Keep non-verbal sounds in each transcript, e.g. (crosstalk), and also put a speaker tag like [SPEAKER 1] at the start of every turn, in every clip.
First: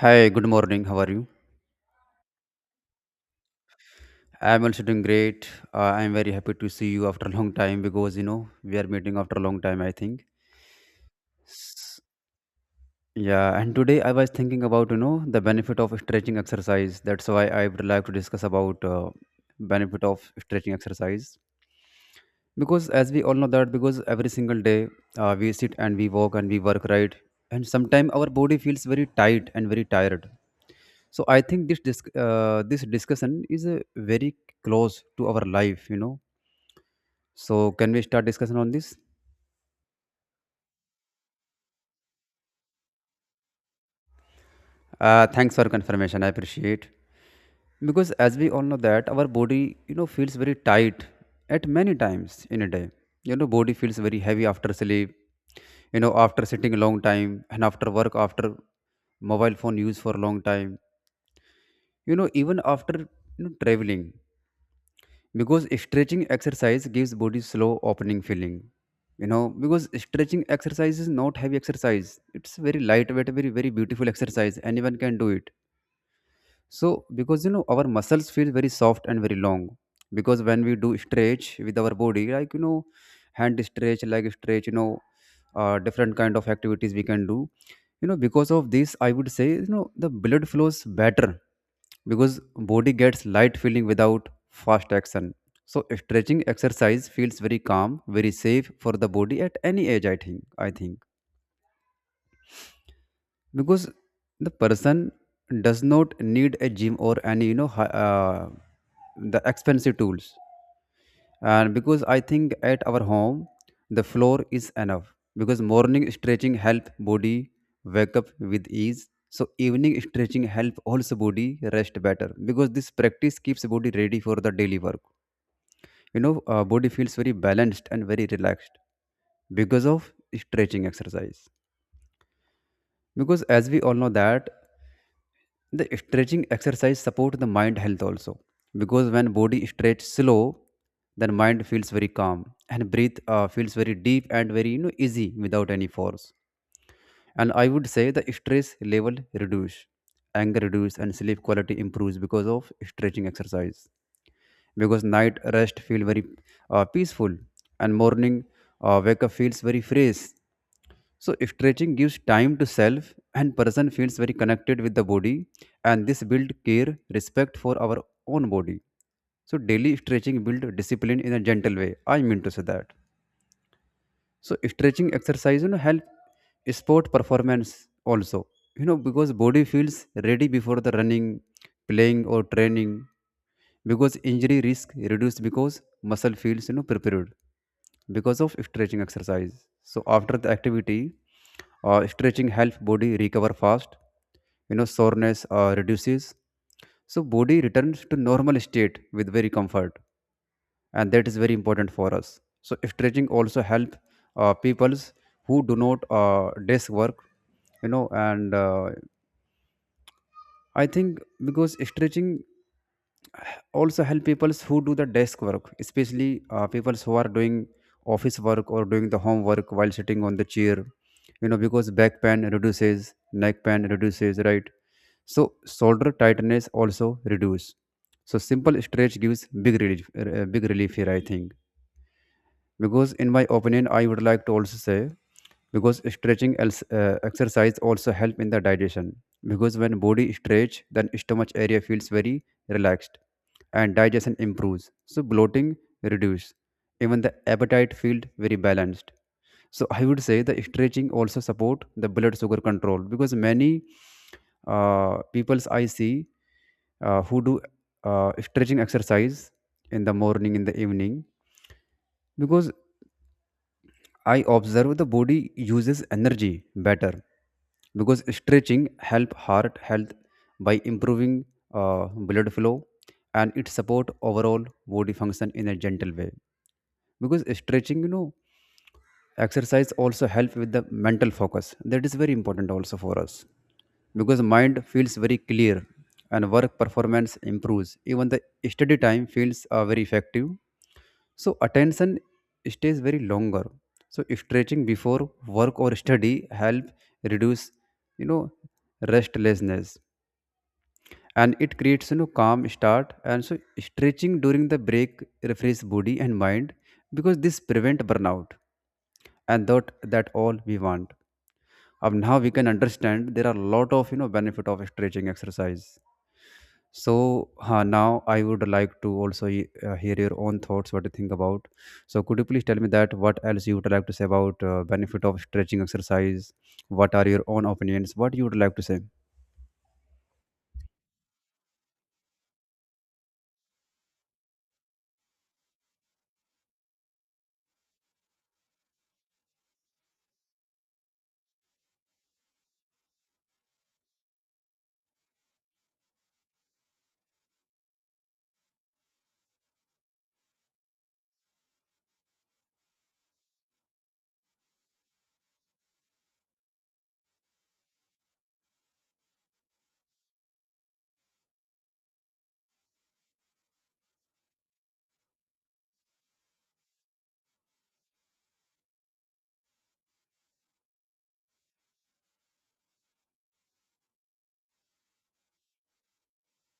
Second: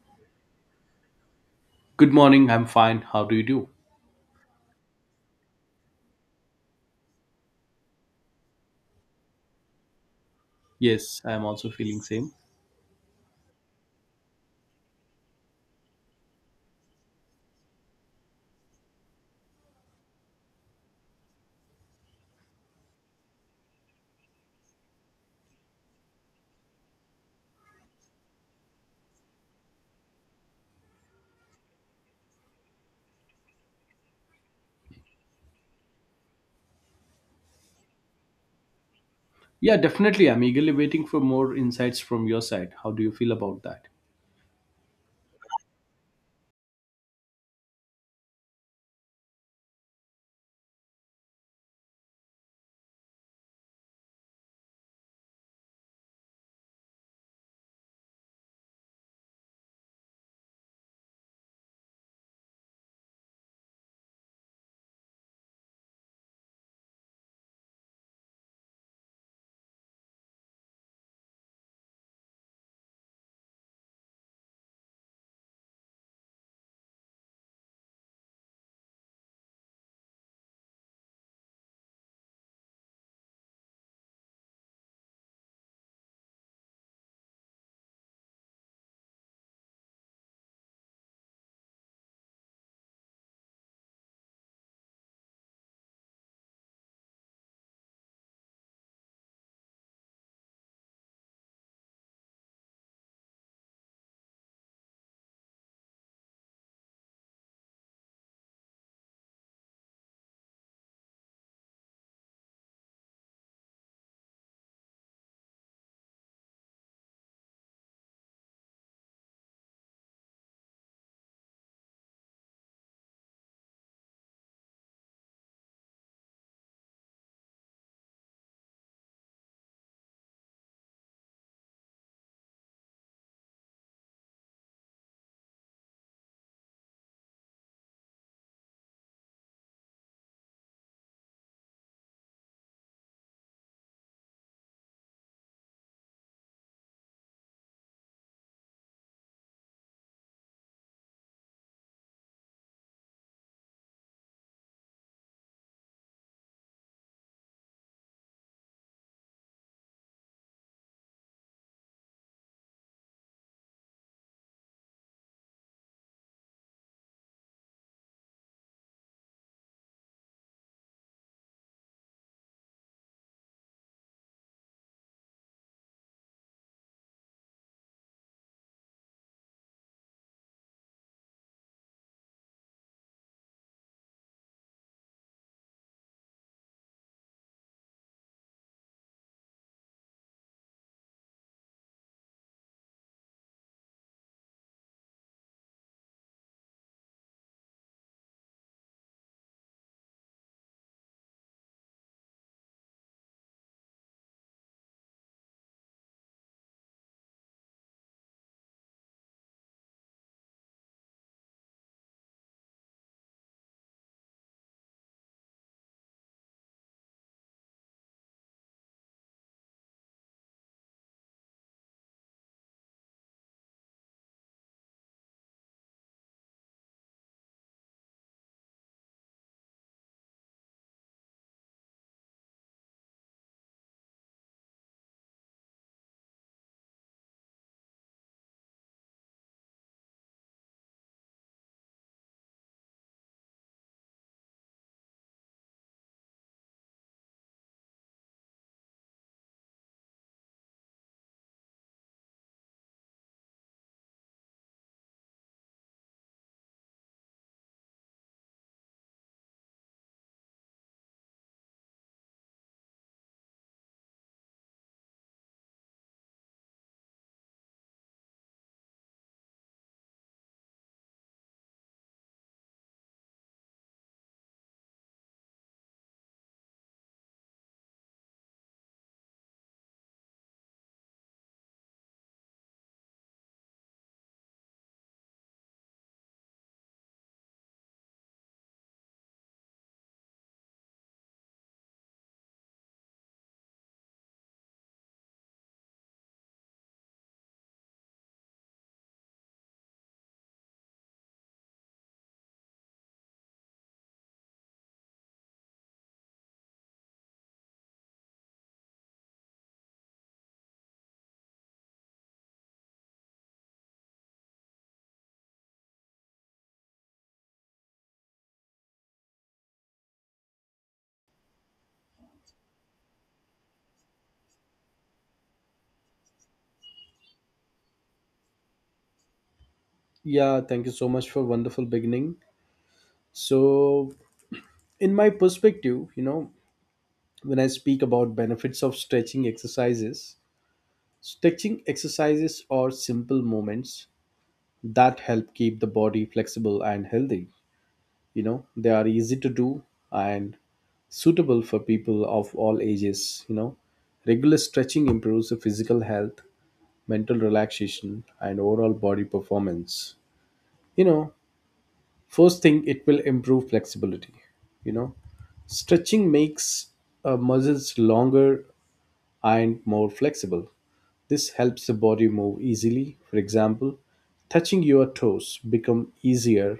[SPEAKER 1] Hi, good morning. How are you?
[SPEAKER 2] Good morning. I'm fine. How do you do?
[SPEAKER 1] I'm also doing great. I'm very happy to see you after a long time because we are meeting after a long time, I think.
[SPEAKER 2] Yes, I'm also feeling
[SPEAKER 1] S-
[SPEAKER 2] same.
[SPEAKER 1] Yeah, and today I was thinking about the benefit of stretching exercise. That's why I would like to discuss about benefit of stretching exercise because as we all know that because every single day we sit and we walk and we work, right, and sometimes our body feels very tight and very tired. So I think this this discussion is very close to our life. So can we start discussion on this?
[SPEAKER 2] Yeah, definitely. I'm eagerly waiting for more insights from your side. How do you feel about that?
[SPEAKER 1] Thanks for confirmation. I appreciate, because as we all know that our body, you know, feels very tight at many times in a day. You know, body feels very heavy after sleep. You know, after sitting a long time and after work, after mobile phone use for a long time. You know, even after traveling, because stretching exercise gives body slow opening feeling. You know, because stretching exercise is not heavy exercise, it's very lightweight, very beautiful exercise, anyone can do it. So because you know our muscles feel very soft and very long, because when we do stretch with our body, like you know, hand stretch, leg stretch, you know, different kind of activities we can do. You know, because of this I would say you know the blood flows better, because body gets light feeling without fast action. So stretching exercise feels very calm, very safe for the body at any age, I think, because the person does not need a gym or any you know the expensive tools. And because I think at our home the floor is enough, because morning stretching help body wake up with ease, so evening stretching help also body rest better, because this practice keeps body ready for the daily work. You know, body feels very balanced and very relaxed because of stretching exercise. Because as we all know that the stretching exercise support the mind health also, because when body stretch slow, then mind feels very calm and breath feels very deep and very you know easy without any force. And I would say the stress level reduce, anger reduce, and sleep quality improves because of stretching exercise. Because night rest feel very peaceful and morning wake up feels very fresh. So stretching gives time to self and person feels very connected with the body, and this build care, respect for our own body. So daily stretching build discipline in a gentle way. I mean to say that so stretching exercise you know help sport performance also, you know, because body feels ready before the running, playing or training, because injury risk reduced because muscle feels you know prepared because of stretching exercise. So after the activity, stretching helps body recover fast. You know, soreness reduces, so body returns to normal state with very comfort, and that is very important for us. So stretching also help peoples who do not desk work, you know, and I think because stretching also help peoples who do the desk work, especially peoples who are doing office work or doing the homework while sitting on the chair. You know, because back pain reduces, neck pain reduces, right? So shoulder tightness also reduce. So simple stretch gives big relief here, I think. Because in my opinion I would like to also say, because stretching exercise also help in the digestion, because when body stretch then stomach area feels very relaxed, and digestion improves, so bloating reduce, even the appetite feels very balanced. So I would say the stretching also support the blood sugar control, because many peoples I see who do stretching exercise in the morning, in the evening, because I observe the body uses energy better, because stretching help heart health by improving blood flow, and it support overall body function in a gentle way. Because stretching you know exercise also help with the mental focus. That is very important also for us, because mind feels very clear and work performance improves. Even the study time feels very effective. So attention stays very longer. So stretching before work or study help reduce you know restlessness, and it creates you know calm start. And so stretching during the break refresh body and mind, because this prevent burnout, and that all we want. Now we can understand there are a lot of you know benefit of stretching exercise. So now I would like to also hear your own thoughts, what do you think about. So could you please tell me that what else you would like to say about benefit of stretching exercise, what are your own opinions, what you would like to say?
[SPEAKER 2] Yeah, thank you so much for wonderful beginning. So, in my perspective, you know, when I speak about benefits of stretching exercises are simple movements that help keep the body flexible and healthy. You know, they are easy to do and suitable for people of all ages. You know, regular stretching improves the physical health, mental relaxation, and overall body performance. You know, first thing, it will improve flexibility. You know, stretching makes muscles longer and more flexible. This helps the body move easily. For example, touching your toes become easier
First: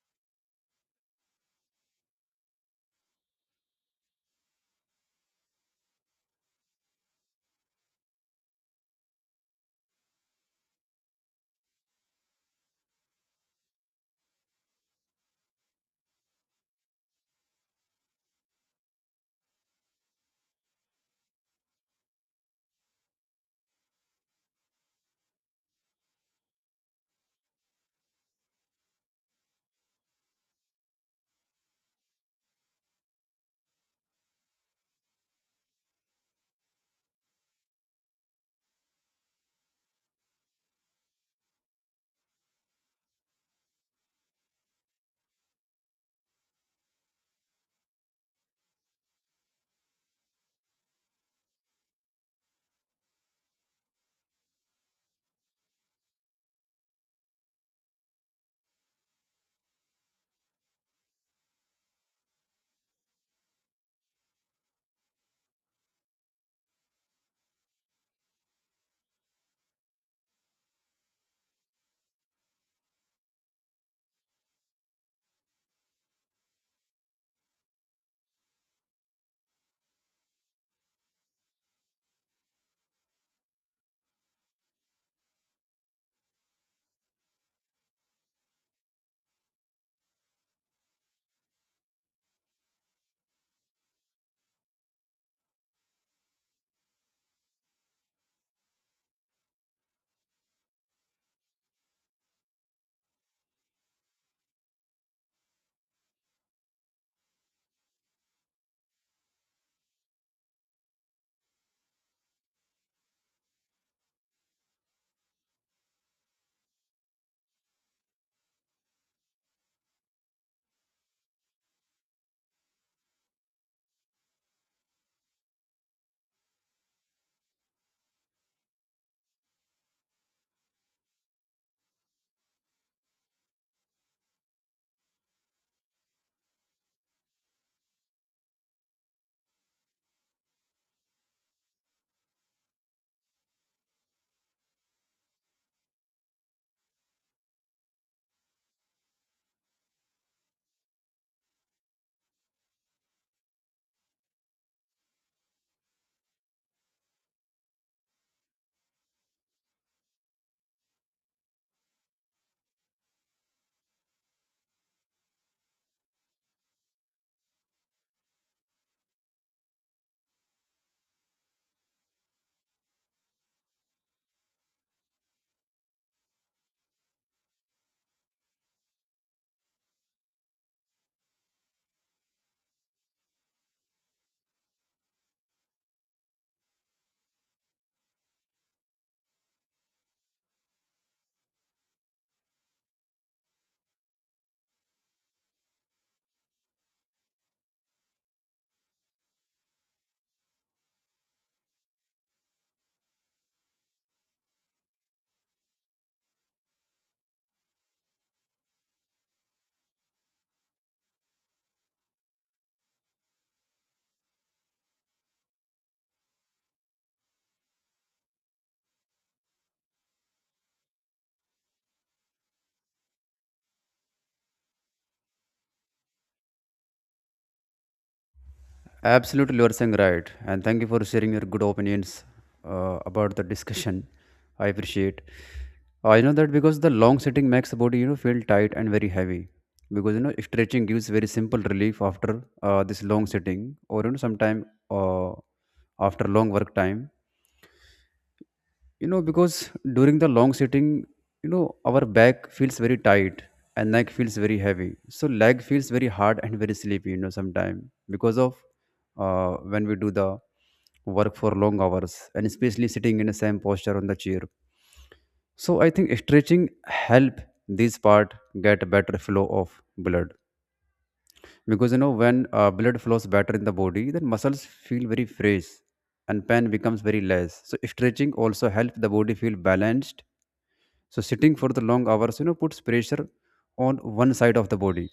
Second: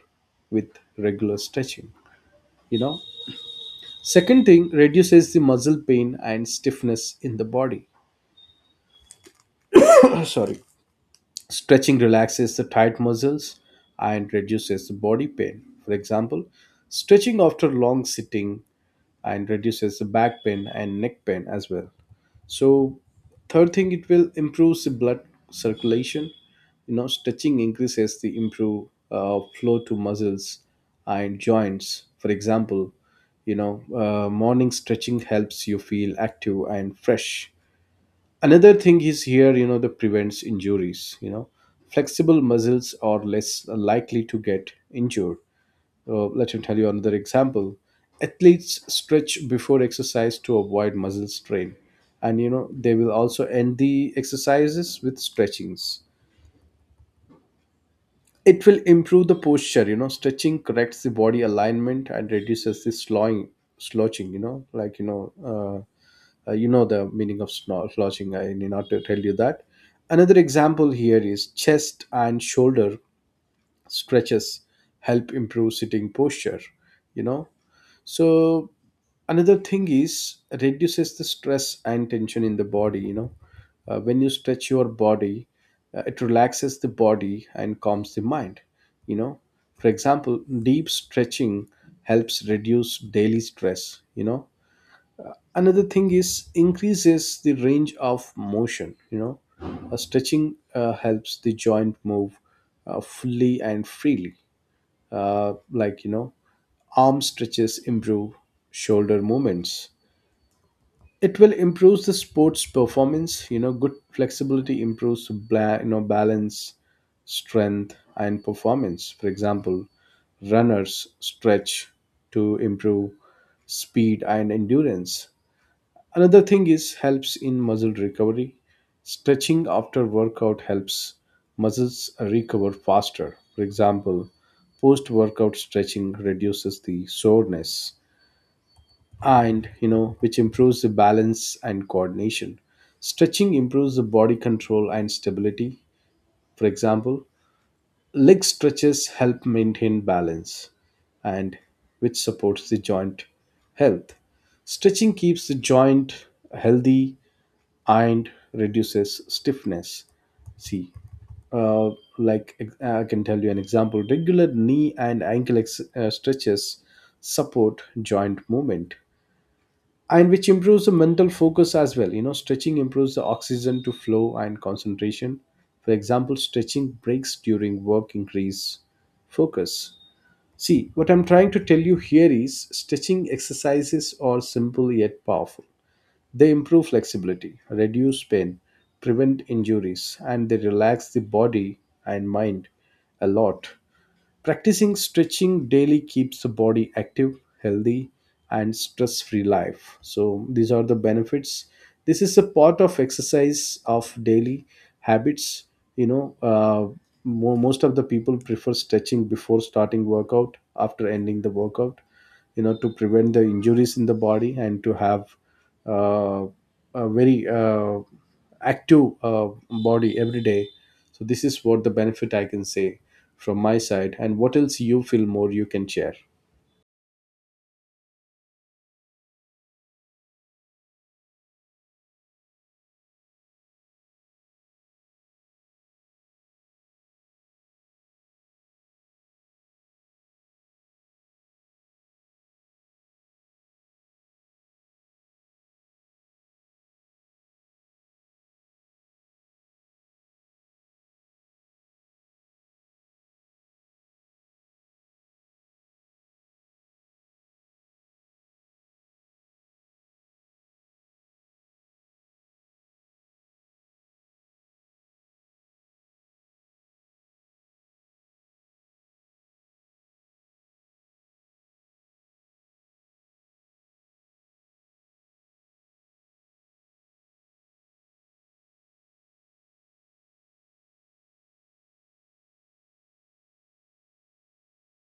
[SPEAKER 2] with regular stretching. You know, second thing, reduces the muscle pain and stiffness in the body. (coughs) (clears throat) Sorry. Stretching relaxes the tight muscles and reduces the body pain. For example, stretching after long sitting and reduces the back pain and neck pain as well. So, third thing, it will improve the blood circulation. You know, stretching increases the improve flow to muscles and joints. For example, you know, morning stretching helps you feel active and fresh. Another thing is here, you know, the prevents injuries. You know, flexible muscles are less likely to get injured. Let me tell you another example. Athletes stretch before exercise to avoid muscle strain. And you know, they will also end the exercises with stretchings. It will improve the posture, you know, stretching corrects the body alignment and reduces the slowing, slouching, you know, like, you know the meaning of slouching. I need not to tell you that. Another example here is chest and shoulder stretches help improve sitting posture, you know. So another thing is reduces the stress and tension in the body. You know, when you stretch your body, it relaxes the body and calms the mind. You know, for example, deep stretching helps reduce daily stress. You know, another thing is increases the range of motion. You know, stretching helps the joint move fully and freely, like you know arm stretches improve shoulder movements. It will improve the sports performance. You know, good flexibility improves you know balance, strength, and performance. For example, runners stretch to improve speed and endurance. Another thing is helps in muscle recovery. Stretching after workout helps muscles recover faster. For example, post workout stretching reduces the soreness, and you know which improves the balance and coordination. Stretching improves the body control and stability. For example, leg stretches help maintain balance, and which supports the joint health. Stretching keeps the joint healthy and reduces stiffness. See, uh, like I can tell you an example. Regular knee and ankle stretches support joint movement, and which improves the mental focus as well. You know, stretching improves the oxygen to flow and concentration. For example, stretching breaks during work increase focus. See, what I'm trying to tell you here is stretching exercises are simple yet powerful. They improve flexibility, reduce pain, prevent injuries, and they relax the body and mind a lot. Practicing stretching daily keeps the body active, healthy, and stress free life. So, these are the benefits. This is a part of exercise of daily habits. You know, most of the people prefer stretching before starting workout, after ending the workout, you know, to prevent the injuries in the body and to have uh, a very active body every day. So, this is what the benefit I can say from my side, and what else you feel more you can share.
[SPEAKER 1] Absolutely, you are saying right. And thank you for sharing your good opinions about the discussion. I appreciate. I know that because the long sitting makes the body, you know, feel tight and very heavy. Because you know, stretching gives very simple relief after this long sitting, or you know, sometime after long work time. You know, because during the long sitting you know our back feels very tight and neck feels very heavy, so leg feels very hard and very sleepy, you know, sometime because of when we do the work for long hours and especially sitting in the same posture on the chair. So I think stretching help this part get better flow of blood, because you know when blood flows better in the body then muscles feel very fresh and pain becomes very less. So stretching also help the body feel balanced. So sitting for the long hours you know puts pressure on one side of the body,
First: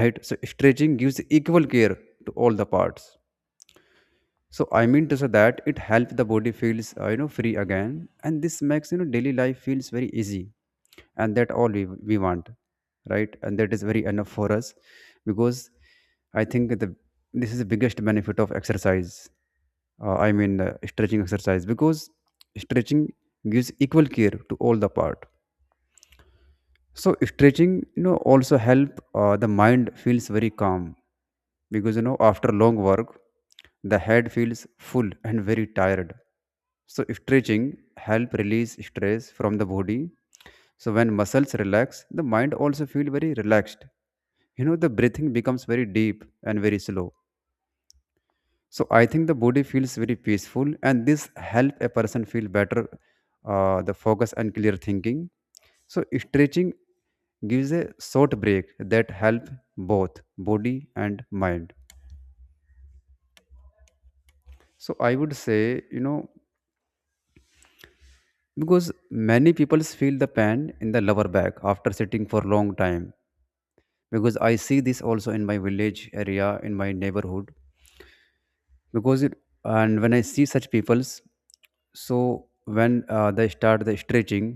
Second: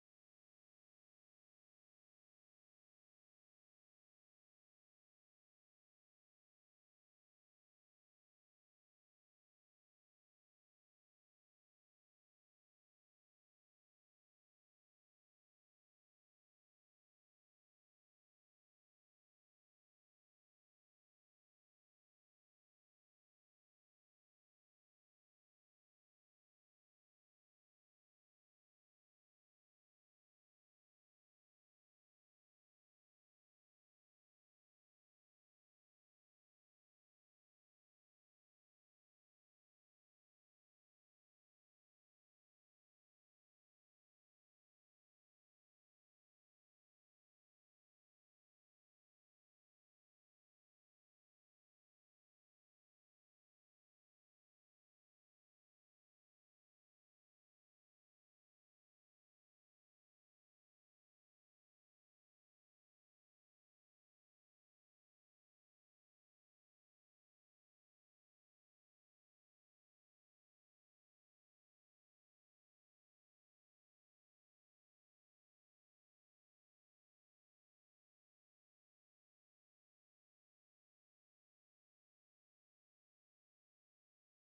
[SPEAKER 1] right? So stretching gives equal care to all the parts. So I mean to say that it helps the body feels you know free again, and this makes you know daily life feels very easy, and that all we want, right, and that is very enough for us. Because I think the this is the biggest benefit of exercise, I mean stretching exercise, because stretching gives equal care to all the part. So stretching you know also help the mind feels very calm, because you know after long work the head feels full and very tired, so stretching help release stress from the body. So when muscles relax the mind also feel very relaxed. You know the breathing becomes very deep and very slow. So I think the body feels very peaceful, and this help a person feel better, the focus and clear thinking. So stretching gives a short break that help both body and mind. So I would say, you know, because many people feel the pain in the lower back after sitting for long time. Because I see this also in my village area, in my neighborhood, because it, and when I see such people's, so when they start the stretching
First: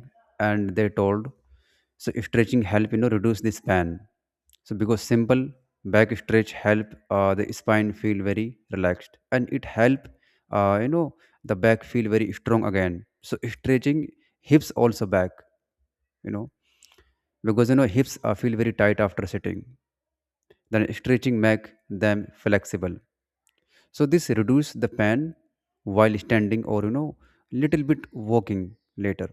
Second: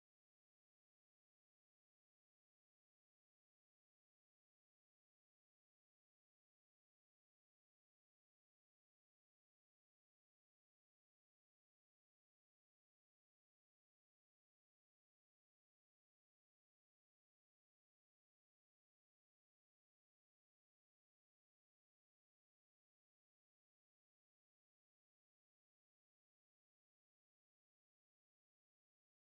[SPEAKER 1] and they told, so stretching help you know reduce the span. So because simple back stretch help the spine feel very relaxed, and it help you know the back feel very strong again. So stretching hips also back, you know, because you know hips feel very tight after sitting, then stretching make them flexible, so this reduce the pain while standing or you know little bit walking later.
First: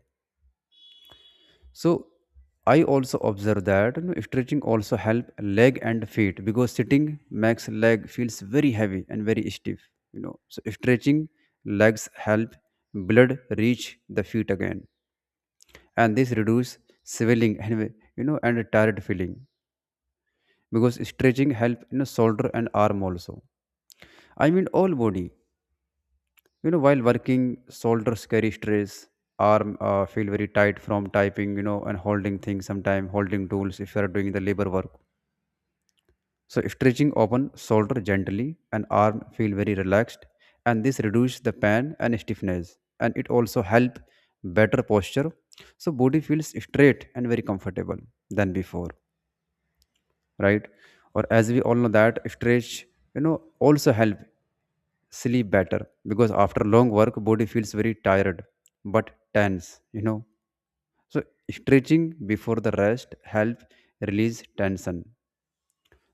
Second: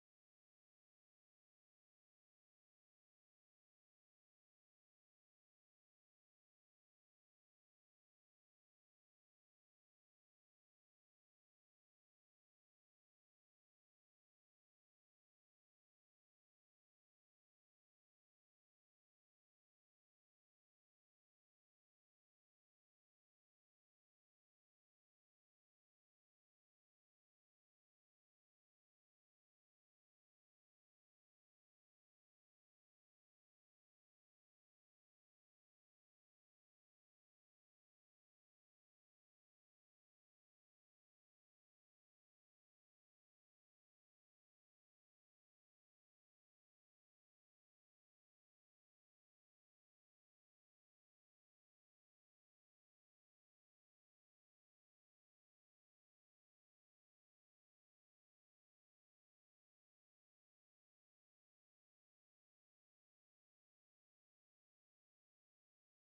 [SPEAKER 1] So I also observe that you know stretching also help leg and feet, because sitting makes leg feels very heavy and very stiff, you know. So stretching legs help blood reach the feet again, and this reduce swelling and you know and tired feeling. Because stretching help you know shoulder and arm also, I mean all body. You know, while working shoulders carry stress, arm feel very tight from typing you know and holding things, sometime holding tools if you are doing the labor work. So stretching open shoulder gently, and arm feel very relaxed, and this reduce the pain and stiffness, and it also help better posture. So body feels straight and very comfortable than before, right? Or as we all know that stretch you know also help sleep better, because after long work body feels very tired but tense, you know. So stretching before the rest help release tension.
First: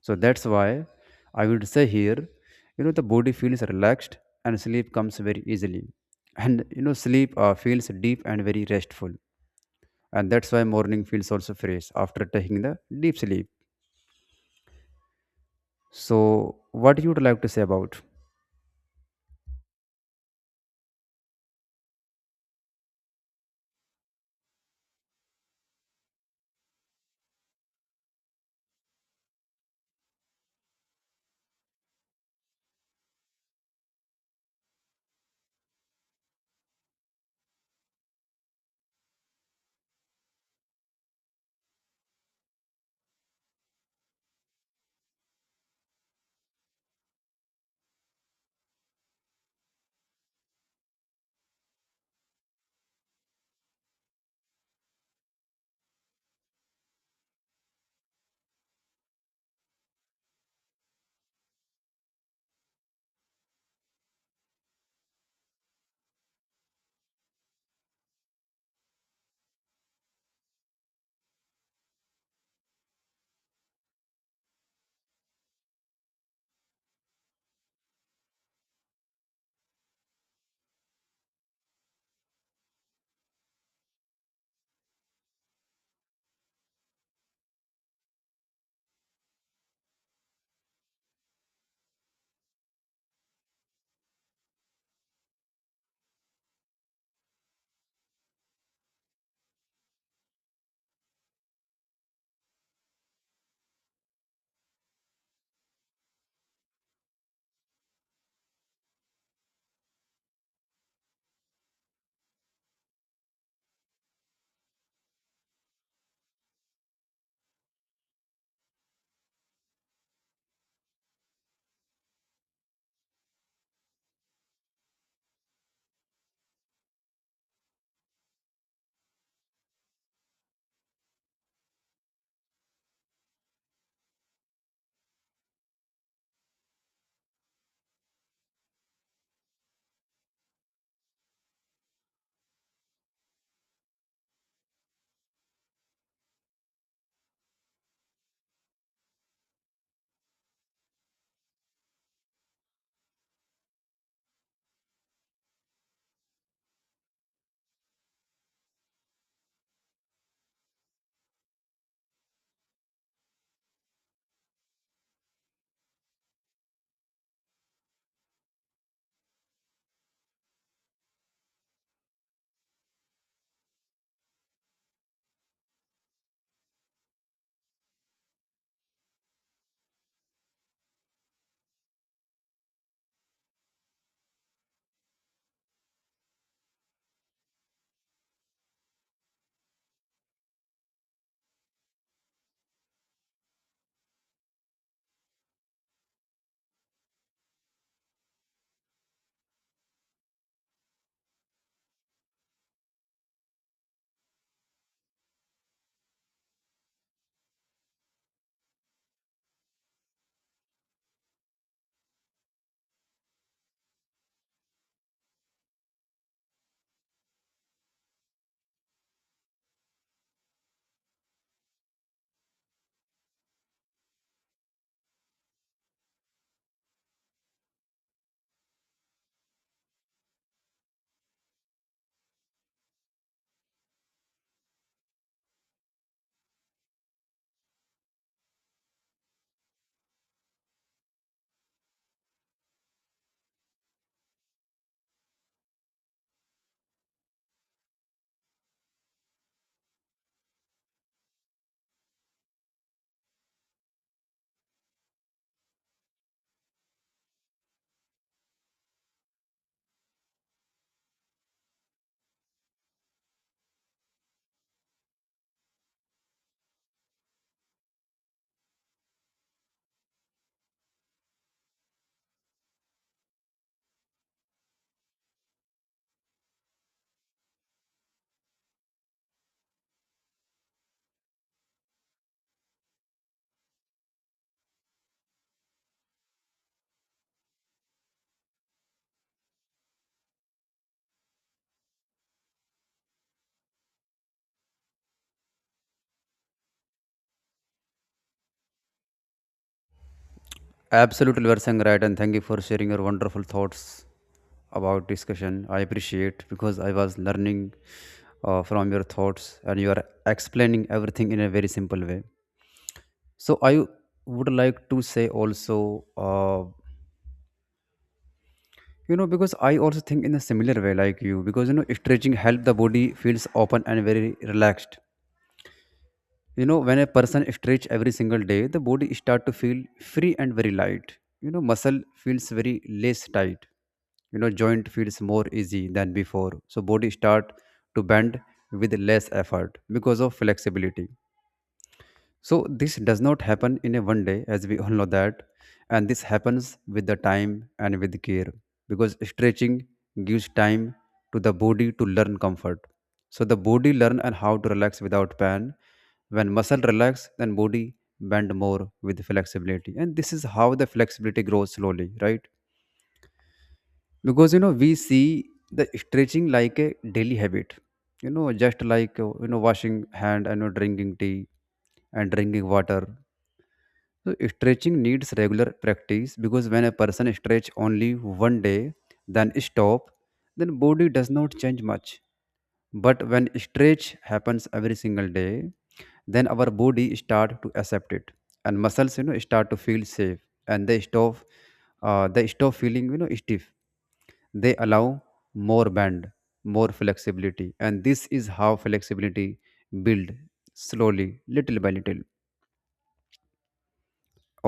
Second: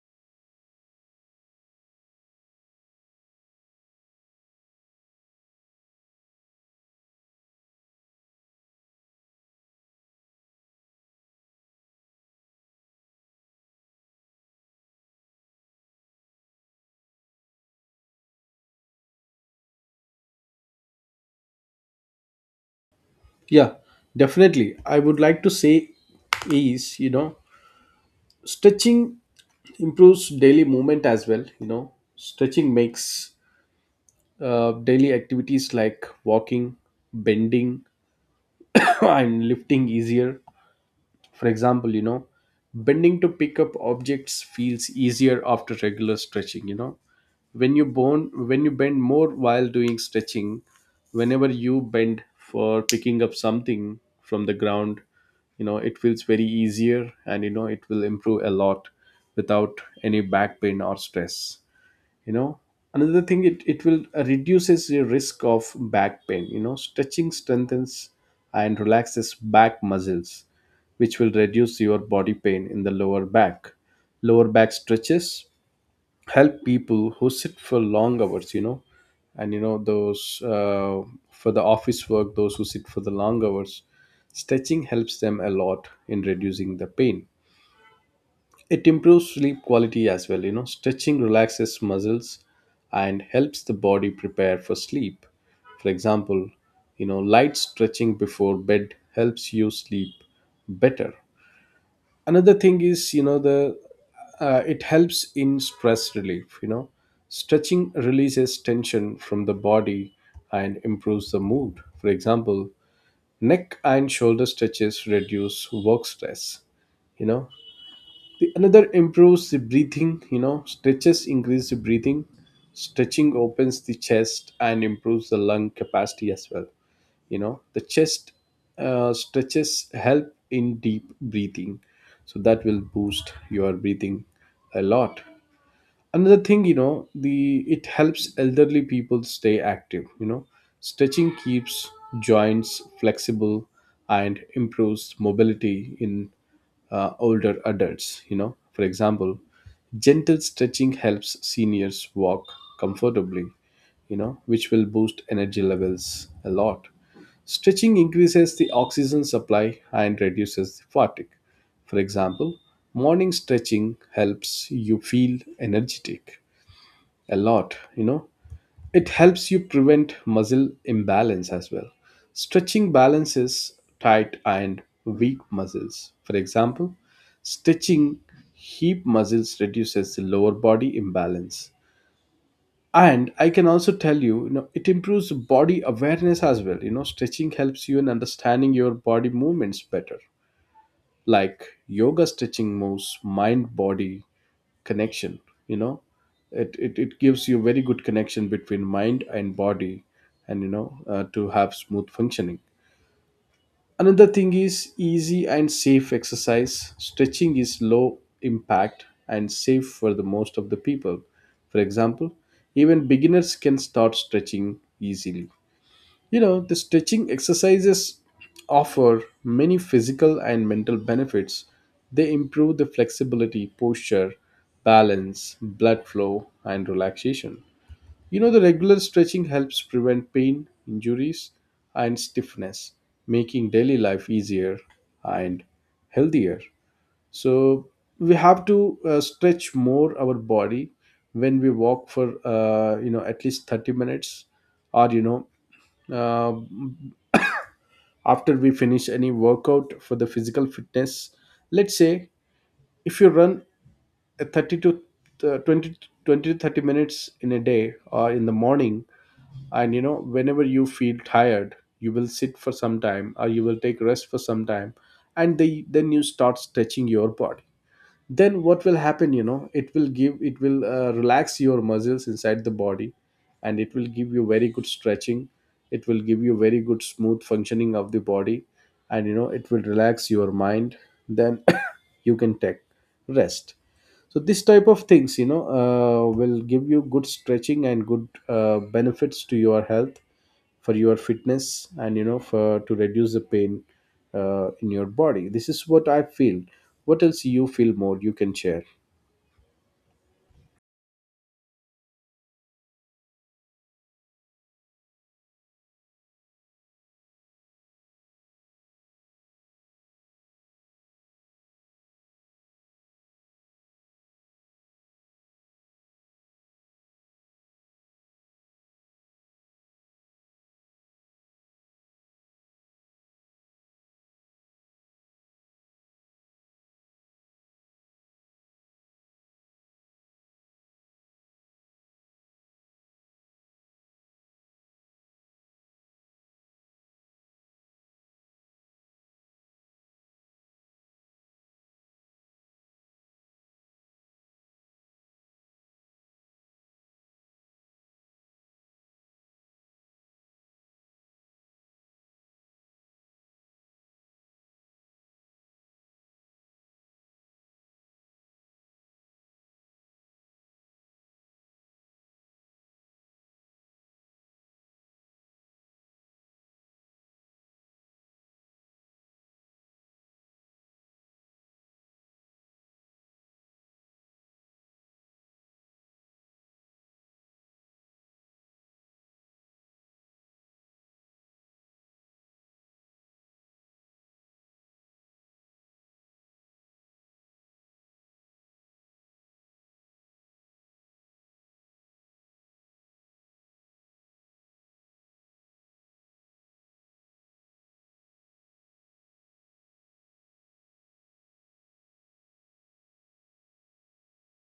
[SPEAKER 1] So that's why I would say here you know the body feels relaxed and sleep comes very easily, and you know sleep feels deep and very restful, and that's why morning feels also fresh after taking the deep sleep. So what you would like to say about?
[SPEAKER 2] Yeah, definitely, I would like to say is, you know, stretching improves daily movement as well. You know, stretching makes daily activities like walking, bending (coughs) and lifting easier. For example, you know, bending to pick up objects feels easier after regular stretching. You know, when you bend more while doing stretching, whenever you bend for picking up something from the ground, you know it feels very easier, and you know it will improve a lot without any back pain or stress. You know, another thing, it will reduces your risk of back pain. You know, stretching strengthens and relaxes back muscles, which will reduce your body pain in the lower back. Lower back stretches help people who sit for long hours. You know, and you know those for the office work, those who sit for the long hours, stretching helps them a lot in reducing the pain. It improves sleep quality as well. You know, stretching relaxes muscles and helps the body prepare for sleep. For example, you know, light stretching before bed helps you sleep better. Another thing is, you know, the it helps in stress relief. You know, stretching releases tension from the body and improves the mood. For example, neck and shoulder stretches reduce work stress. You know, the another improves the breathing. You know, stretches increase the breathing. Stretching opens the chest and improves the lung capacity as well. You know, the chest stretches help in deep breathing. So that will boost your breathing a lot. Another thing, you know, the it helps elderly people stay active. You know, stretching keeps joints flexible and improves mobility in older adults. You know, for example, gentle stretching helps seniors walk comfortably, you know, which will boost energy levels a lot. Stretching increases the oxygen supply and reduces the fatigue. For example, morning stretching helps you feel energetic a lot, you know. It helps you prevent muscle imbalance as well. Stretching balances tight and weak muscles. For example, stretching hip muscles reduces the lower body imbalance. And I can also tell you, you know, it improves body awareness as well. You know, stretching helps you in understanding your body movements better, like yoga stretching moves mind body connection. You know, it gives you very good connection between mind and body, and you know to have smooth functioning. Another thing is easy and safe exercise. Stretching is low impact and safe for the most of the people. For example, even beginners can start stretching easily. You know, the stretching exercises offer many physical and mental benefits. They improve the flexibility, posture, balance, blood flow, and relaxation. You know, the regular stretching helps prevent pain, injuries, and stiffness, making daily life easier and healthier. So, we have to stretch more our body when we walk for you know at least 30 minutes, or you know uh after we finish any workout for the physical fitness. Let's say, if you run a 30 to 20 twenty to 30 minutes in a day or in the morning, and you know whenever you feel tired, you will sit for some time or you will take rest for some time, and then you start stretching your body. Then what will happen, you know, it will give, it will relax your muscles inside the body, and it will give you very good stretching. It will give you very good smooth functioning of the body, and you know it will relax your mind. Then (coughs) you can take rest. So this type of things, you know, will give you good stretching and good benefits to your health, for your fitness, and you know for to reduce the pain in your body. This is what I feel. What else you feel more you can share.
[SPEAKER 1] Absolutely, you are saying right, and thank you for sharing your wonderful thoughts about discussion. I appreciate because I was learning from your thoughts, and you are explaining everything in a very simple way. So I would like to say also, because I also think in a similar way like you, because you know, stretching help the body feels open and very relaxed. You know, when a person stretch every single day, the body start to feel free and very light. You know, muscle feels very less tight. You know, joint feels more easy than before, so body start to bend with less effort because of flexibility. So this does not happen in a one day, as we all know that, and this happens with the time and with care, because stretching gives time to the body to learn comfort. So the body learn and how to relax without pain. When muscle relax, then body bend more with flexibility, and this is how the flexibility grows slowly, right? Because you know, we see the stretching like a daily habit, you know, just like washing hand, and you know, drinking tea and drinking water. So stretching needs regular practice, because when a person stretch only one day, then stop, then body does not change much. But when stretch happens every single day, then our body start to accept it, and muscles you know start to feel safe, and they stop, they stop feeling you know stiff. They allow more bend, more flexibility, and this is how flexibility build slowly, little by little.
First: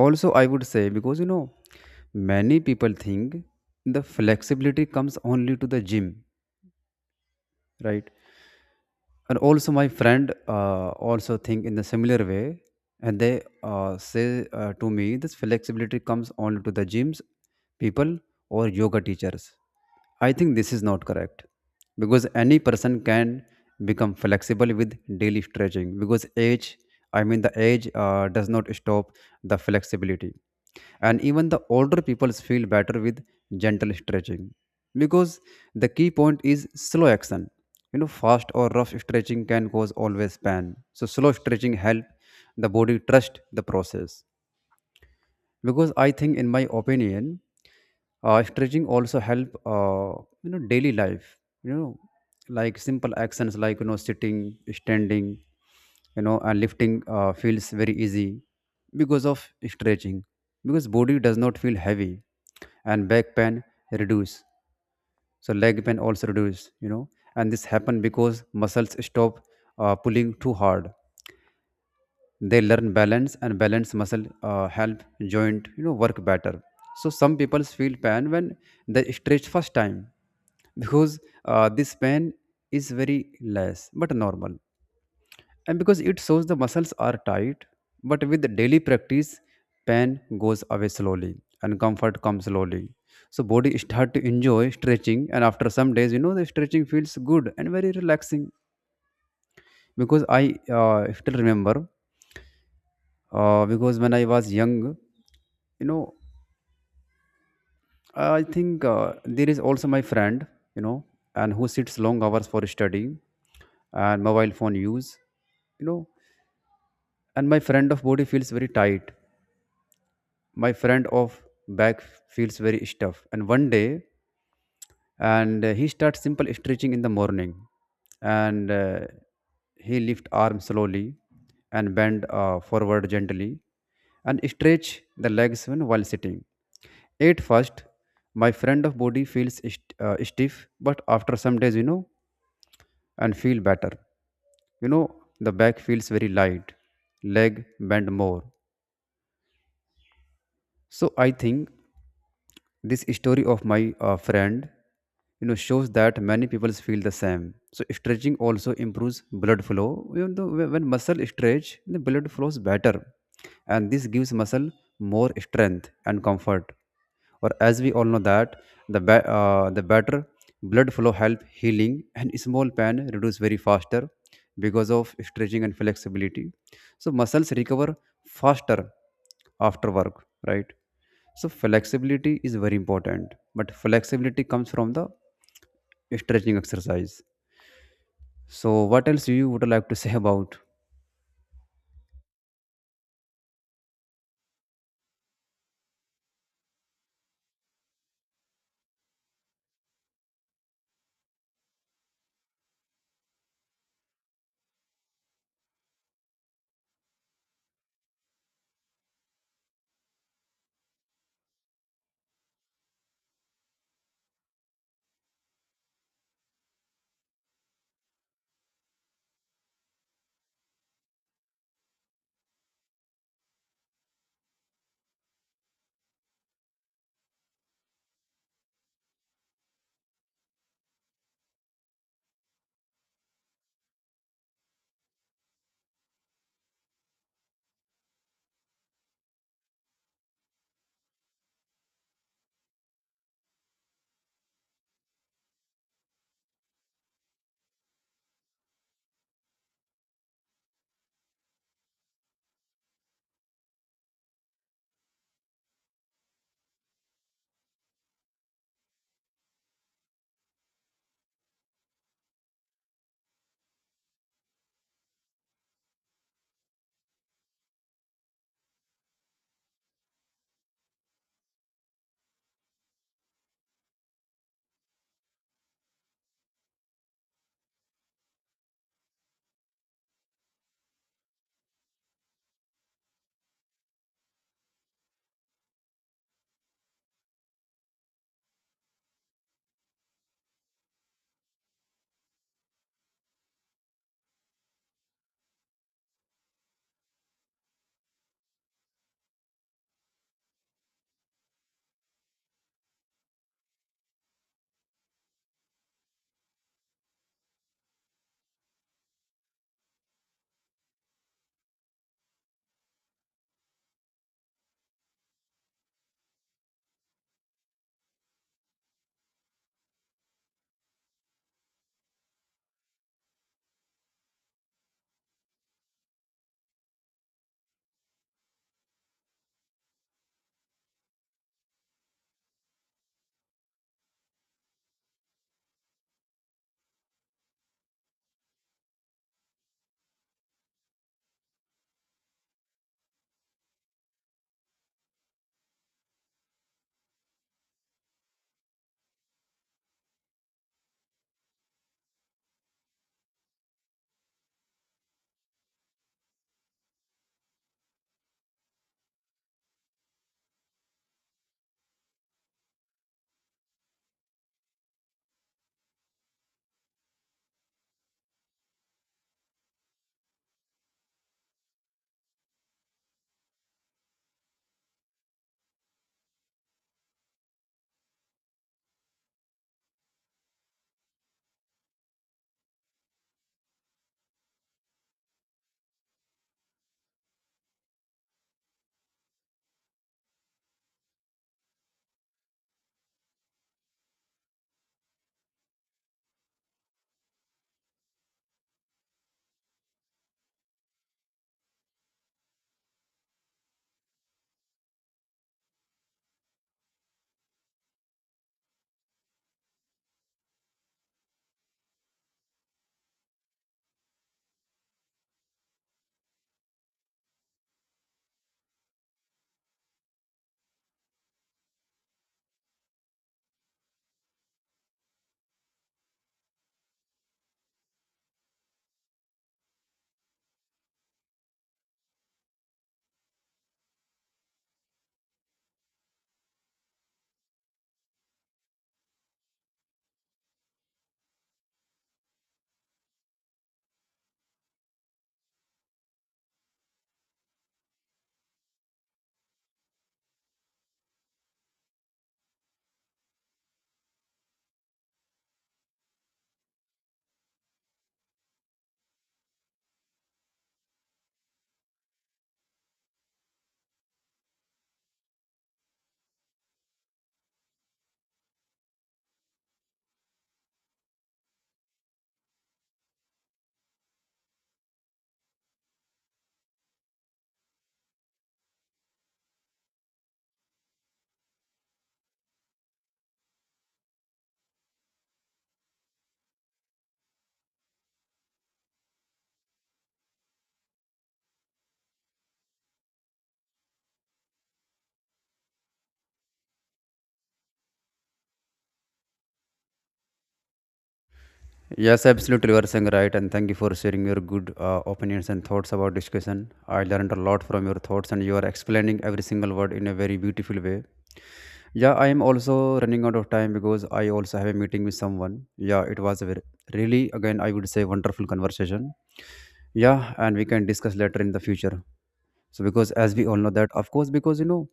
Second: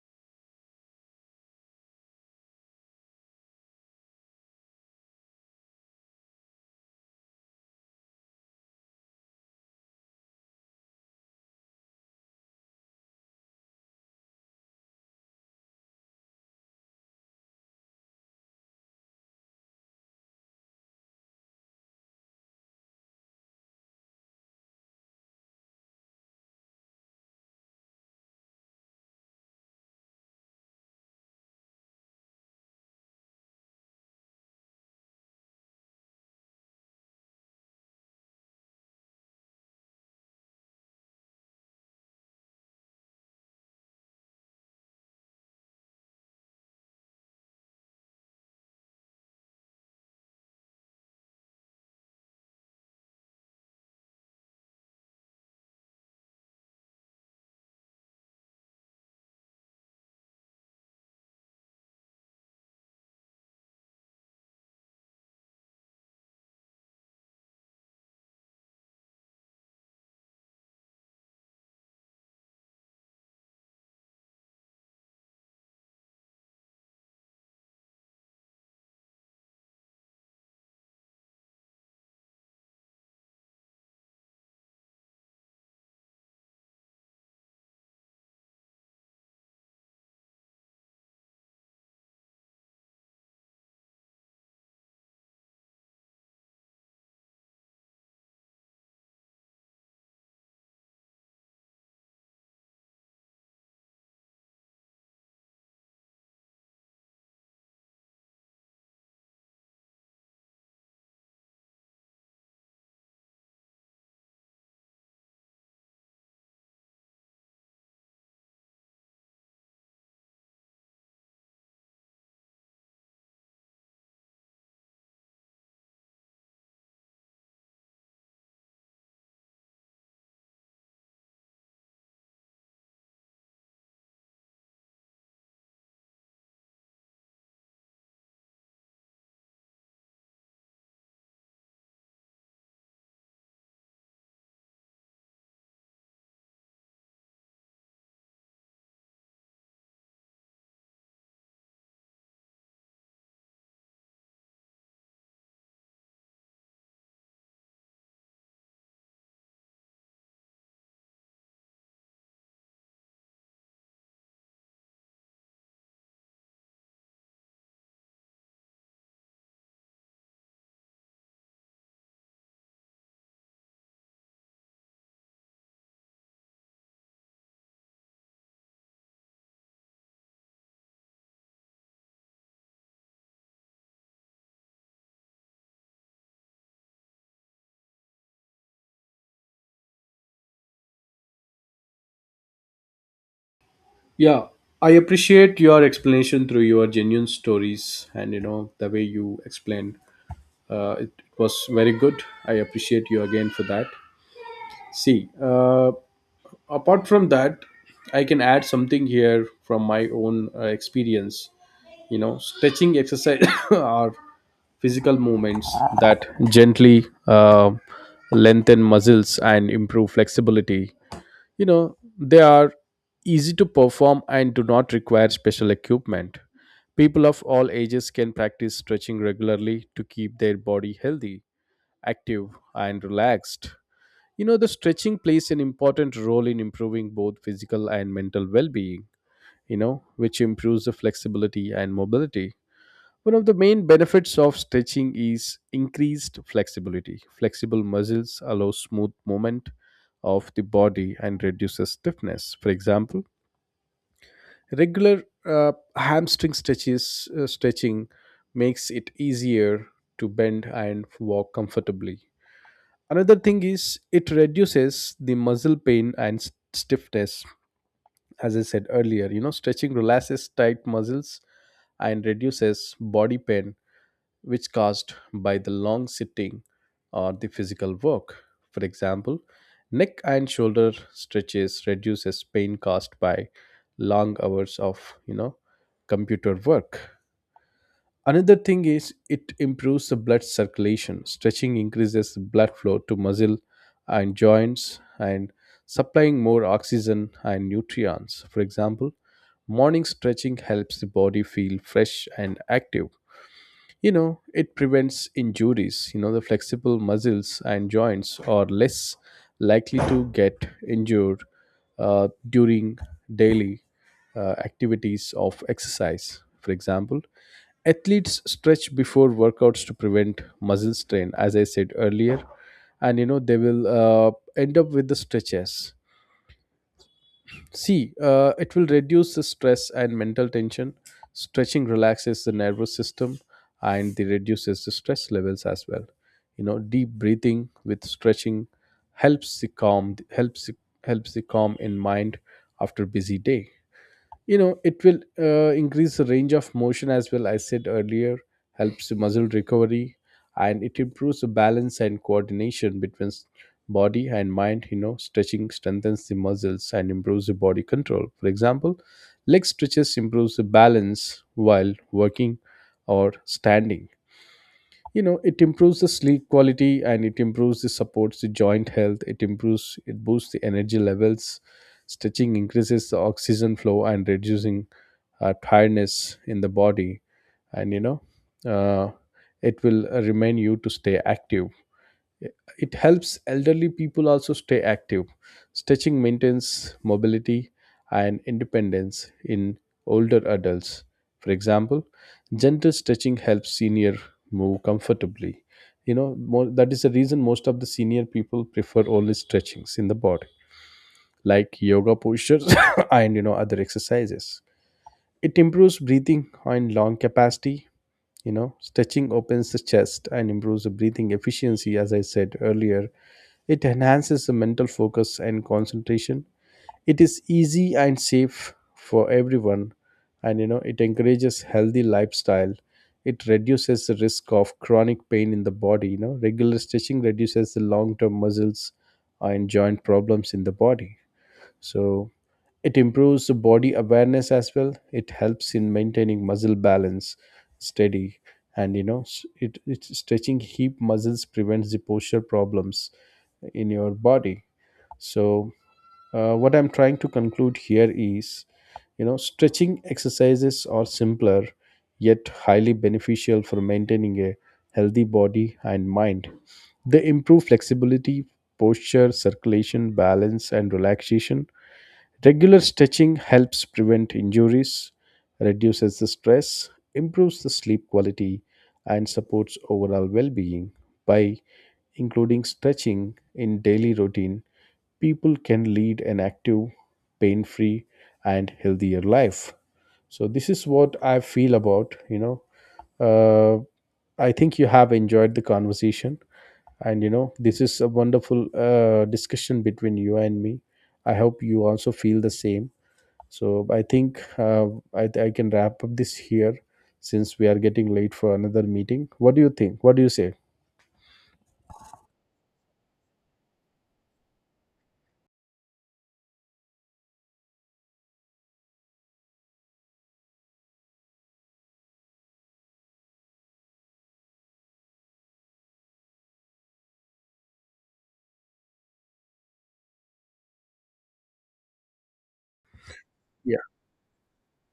[SPEAKER 1] Also, I would say, because you know, many people think the flexibility comes only to the gym, right? And also my friend also think in the similar way, and they say to me, this flexibility comes only to the gyms people or yoga teachers. I think this is not correct, because any person can become flexible with daily stretching, because age, I mean, the age does not stop the flexibility. And even the older people feel better with gentle stretching, because the key point is slow action. You know, fast or rough stretching can cause always pain, so slow stretching help the body trust the process. Because I think, in my opinion, stretching also help, daily life, you know, like simple actions like you know sitting, standing, you know, and lifting feels very easy because of stretching, because body does not feel heavy, and back pain reduce, so leg pain also reduce, you know. And this happen because muscles stop pulling too hard. They learn balance, and balance muscle help joint you know work better. So some people feel pain when they stretch first time, because this pain is very less but normal, and because it shows the muscles are tight. But with the daily practice, pain goes away slowly, and comfort comes slowly. So body start to enjoy stretching, and after some days, you know, the stretching feels good and very relaxing. Because I still remember, because when I was young, you know, I think there is also my friend, you know, and who sits long hours for study and mobile phone use, you know, and my friend of body feels very tight. My friend of back feels very stiff, and one day, and he starts simple stretching in the morning, and he lift arm slowly, and bend forward gently, and stretch the legs when while sitting. At first, my friend of body feels stiff, but after some days, you know, and feel better, you know, the back feels very light, leg bend more. So I think this story of my friend, you know, shows that many people feel the same. So stretching also improves blood flow. You know, when muscle stretch, the blood flows better, and this gives muscle more strength and comfort. Or as we all know that the the better blood flow help healing, and small pain reduce very faster because of stretching and flexibility. So muscles recover faster after work, right? So flexibility is very important, but flexibility comes from the stretching exercise. So what else you would like to say about?
[SPEAKER 2] Yeah, I appreciate your explanation through your genuine stories, and you know the way you explained it was very good. I appreciate you again for that. See, apart from that, I can add something here from my own experience. You know, stretching exercise (coughs) are physical movements that gently lengthen muscles and improve flexibility. You know, they are easy to perform and do not require special equipment. People of all ages can practice stretching regularly to keep their body healthy, active, and relaxed. You know, the stretching plays an important role in improving both physical and mental well-being, you know, which improves the flexibility and mobility. One of the main benefits of stretching is increased flexibility. Flexible muscles allow smooth movement of the body and reduces stiffness. For example, regular hamstring stretches stretching makes it easier to bend and walk comfortably. Another thing is, it reduces the muscle pain and stiffness. As I said earlier, you know, stretching relaxes tight muscles and reduces body pain, which caused by the long sitting or the physical work. For example, neck and shoulder stretches reduces pain caused by long hours of, you know, computer work. Another thing is, it improves the blood circulation. Stretching increases blood flow to muscle and joints, and supplying more oxygen and nutrients. For example, morning stretching helps the body feel fresh and active. You know, it prevents injuries. You know, the flexible muscles and joints are less likely to get injured during daily activities of exercise. For example, athletes stretch before workouts to prevent muscle strain, as I said earlier, and you know, they will end up with the stretches. See, it will reduce the stress and mental tension. Stretching relaxes the nervous system and the reduces the stress levels as well. You know, deep breathing with stretching helps the calm helps the- helps the calm in mind after busy day. You know, it will increase the range of motion as well, I said earlier. Helps the muscle recovery, and it improves the balance and coordination between body and mind. You know, stretching strengthens the muscles and improves the body control. For example, leg stretches improves the balance while working or standing. You know, it improves the sleep quality, and it improves the supports the joint health, it improves it boosts the energy levels. Stretching increases the oxygen flow and reducing tiredness in the body, and you know uh, it will remind you to stay active. It helps elderly people also stay active. Stretching maintains mobility and independence in older adults. For example, gentle stretching helps senior move comfortably, you know more, that is the reason most of the senior people prefer only stretchings in the body, like yoga postures (laughs) (coughs) and you know other exercises. It improves breathing and lung capacity. You know, stretching opens the chest and improves the breathing efficiency, as I said earlier. It enhances the mental focus and concentration. It is easy and safe for everyone, and you know, it encourages healthy lifestyle. It reduces the risk of chronic pain in the body. You know, regular stretching reduces the long term muscles and joint problems in the body. So, it improves the body awareness as well. It helps in maintaining muscle balance steady, and you know it's stretching hip muscles prevents the posture problems in your body. So what I'm trying to conclude here is, you know, stretching exercises are simpler yet highly beneficial for maintaining a healthy body and mind. They improve flexibility, posture, circulation, balance, and relaxation. Regular stretching helps prevent injuries, reduces the stress, improves the sleep quality, and supports overall well being. By including stretching in daily routine, people can lead an active, pain free, and healthier life. So, this is what I feel about, you know. Uh, I think you have enjoyed the conversation, and you know, this is a wonderful discussion between you and me. I hope you also feel the same. So I think I can wrap up this here, since we are getting late for another meeting. What do you think, what do you say?
[SPEAKER 1] Yes, absolutely, you are saying right, and thank you for sharing your good opinions and thoughts about discussion. I learned a lot from your thoughts, and you are explaining every single word in a very beautiful way. Yeah, I am also running out of time, because I also have a meeting with someone. Yeah, it was a very, really, again, I would say wonderful conversation. Yeah, and we can discuss later in the future. So, because as we all know
[SPEAKER 2] Yeah.
[SPEAKER 1] that, of course, because you know,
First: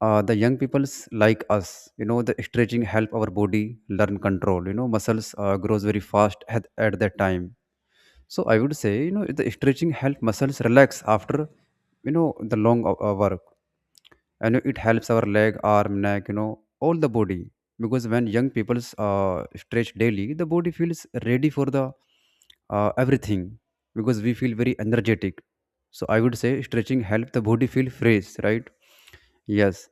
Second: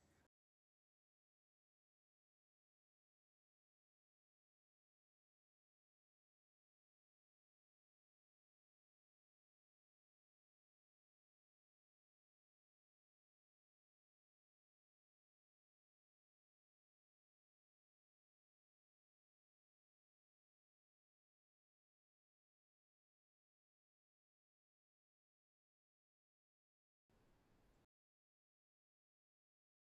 [SPEAKER 1] the young people's like us, you know, the stretching help our body learn control. You know, muscles grows very fast at, that time. So I would say, you know, the stretching help muscles relax after, you know, the long work, and you know, it helps our leg, arm, neck, you know, all the body. Because when young people uh, stretch daily, the body feels ready for the everything, because we feel very energetic. So I would say stretching help the body feel fresh, right? Yes.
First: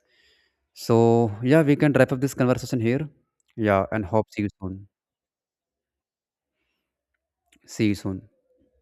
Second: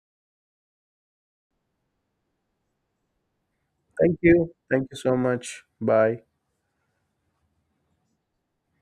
[SPEAKER 1] So, yeah, we can wrap up this conversation here. Yeah, and
[SPEAKER 2] Thank
[SPEAKER 1] hope see you
[SPEAKER 2] you.
[SPEAKER 1] soon.
[SPEAKER 2] Thank you so much. Bye.
[SPEAKER 1] See you soon.